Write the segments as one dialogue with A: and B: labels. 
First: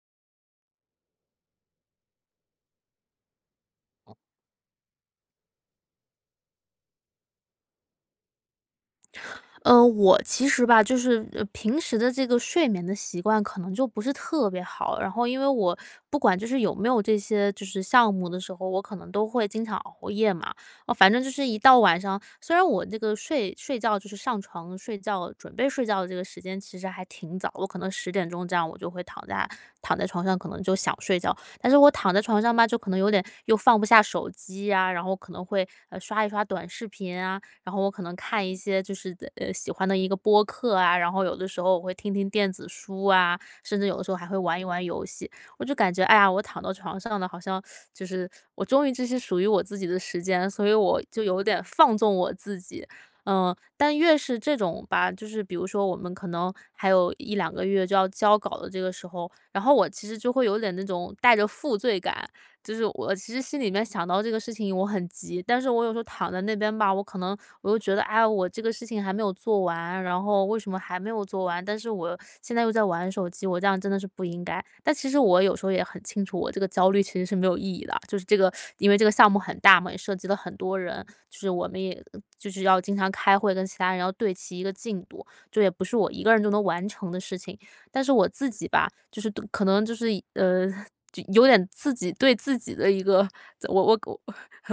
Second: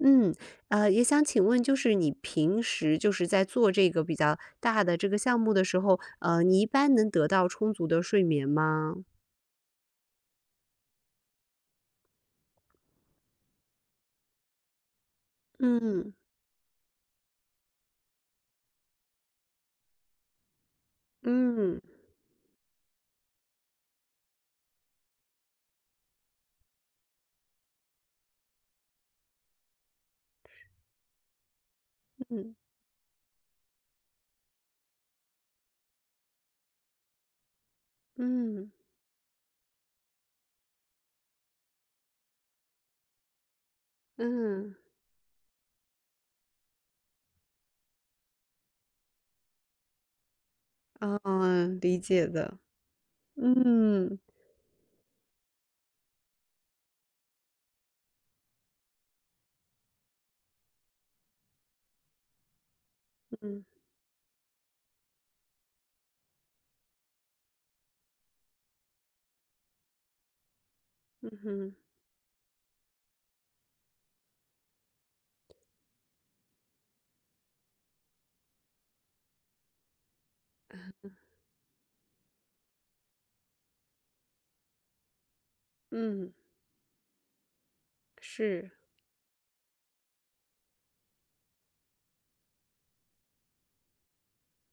A: 嗯，呃，也想请问，就是你平时就是在做这个比较大的这个项目的时候，呃，你一般能得到充足的睡眠吗？
B: 呃，我其实吧，就是，呃平时的这个睡眠的习惯可能就不是特别好，然后因为我
A: 嗯。
B: 不管就是有没有这些，就是项目的时候，我可能都会经常熬夜嘛。呃，反正就是一到
A: 嗯。
B: 晚上虽然我那个睡睡觉，就是上床睡觉，准备睡觉的这个时间其实还挺早，我可能10点钟这样我就会躺在躺在床上，可能就想睡觉。但是我躺在床
A: 嗯。
B: 上吧，就可能有点，又放不下手机啊，然后可能会，呃，刷一刷短视频啊，然后我可能看一
A: 嗯。
B: 些就是的喜欢的一个播客啊，然后有的时候我会听听电子书啊，甚至有的时候还会玩一
A: 嗯。
B: 玩游戏。我就感觉，哎呀，我躺到床上了，好像，就是，我终于就是属于我自己的时间，所以我
A: 嗯，
B: 就有点
A: 哦，
B: 放
A: 理
B: 纵
A: 解
B: 我
A: 的。
B: 自己。呃，但越
A: 嗯。
B: 是这种吧，就是比如说我们可能，还有1-2个月就要交稿的这个时候，然后我其实就会有点那种带着负罪感，就是我其实心
A: 嗯。
B: 里面想到这个事情我很急，但是我有时候躺在那边吧，我可能我又觉得，哎呀，我这个事情还没有做完，然后为什么还没有
A: 嗯
B: 做完，
A: 哼。
B: 但是我现在又在玩手机，我这样真的是不应该。但其实我有时候也很清楚，我这个焦虑其实是没有意义的。就是这个，因为这个项目很大嘛，也涉及了很多人，就是我们也就是要经常开会跟其他人要对齐一个进度，这也不是我一个
A: 嗯。
B: 人就能完成的事情。但是我自己
A: 是。
B: 吧，就是对可能就是，呃，就有点自己对自己的一个怎我我我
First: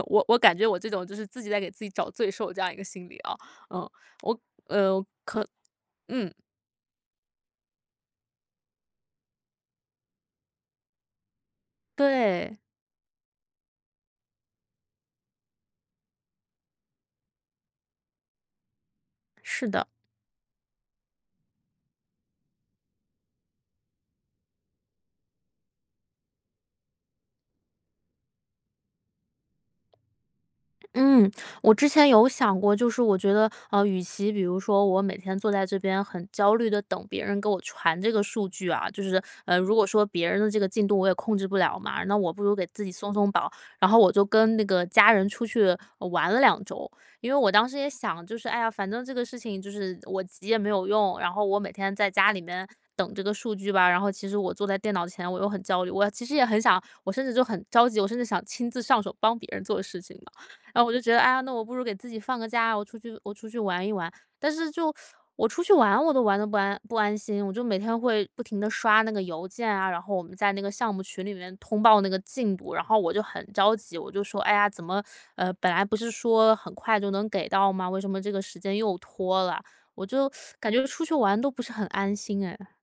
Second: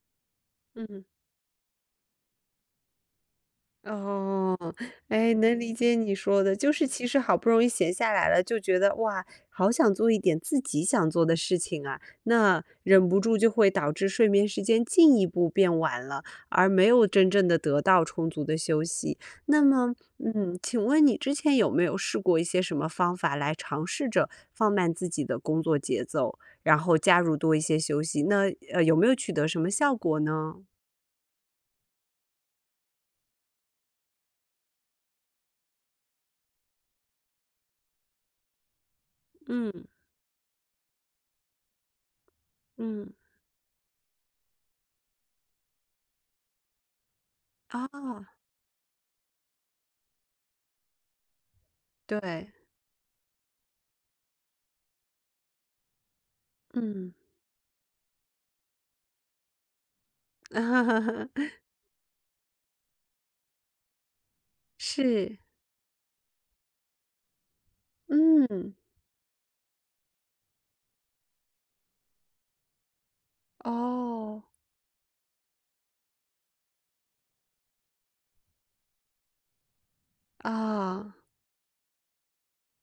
B: 我我感觉我这
A: 嗯。
B: 种就是自己在给自己找罪受这样一个心理啊，呃，我
A: 哦。
B: 呃，
A: 哎，
B: 可
A: 能理解你
B: 嗯。
A: 说的，就是其实好不容易闲下来了，就觉得，哇，好想做一点自己想做的事情啊。
B: 对。
A: 那，忍不住就会导致睡眠时间进一步变晚了，而没有真正地得到充足的休息。那
B: 是的。
A: 么，嗯，请问你之前有没有试过一些什么方法来尝试着放慢自己的工作节奏，然后加入多一些休息，那呃，有没有取得什么效果呢？
B: 嗯。我之前有想过，就是我觉得，呃，与其比如说我每天坐在这边很焦虑地等别人给我传这个数据啊，就是，呃如
A: 嗯。
B: 果说别人的这个进度我也控制不了嘛，那我不如给自己
A: 嗯。
B: 松松绑，然后我就跟那个家人出去玩了2周。因为我当时也想，
A: 哦。
B: 就是，哎呀，反正这个事情，就是我急也没有用，然后我每天在家里
A: 对。
B: 面等这个数据吧，然后其实我坐在电脑前我又很焦虑，我其实也很想
A: 嗯。
B: 我甚至就很着急，我甚至想亲自上手帮别人做事情嘛。然后我就觉得：“哎呀，那 我不如给自己放个假，我出去我出去玩一玩。”但是就
A: 是。
B: 我出去玩我都玩得不安不安心，我就每天会不停地
A: 嗯。
B: 刷那个邮件啊，然后我们在那个项目群里面通报那个进度，然后我就很着急。我就说：
A: 哦。
B: “哎呀，怎么，呃，本来不是说很快就能给到吗？为什么这个时间又拖了？”我就 感觉出去
A: 啊。
B: 玩都不是很安心哎。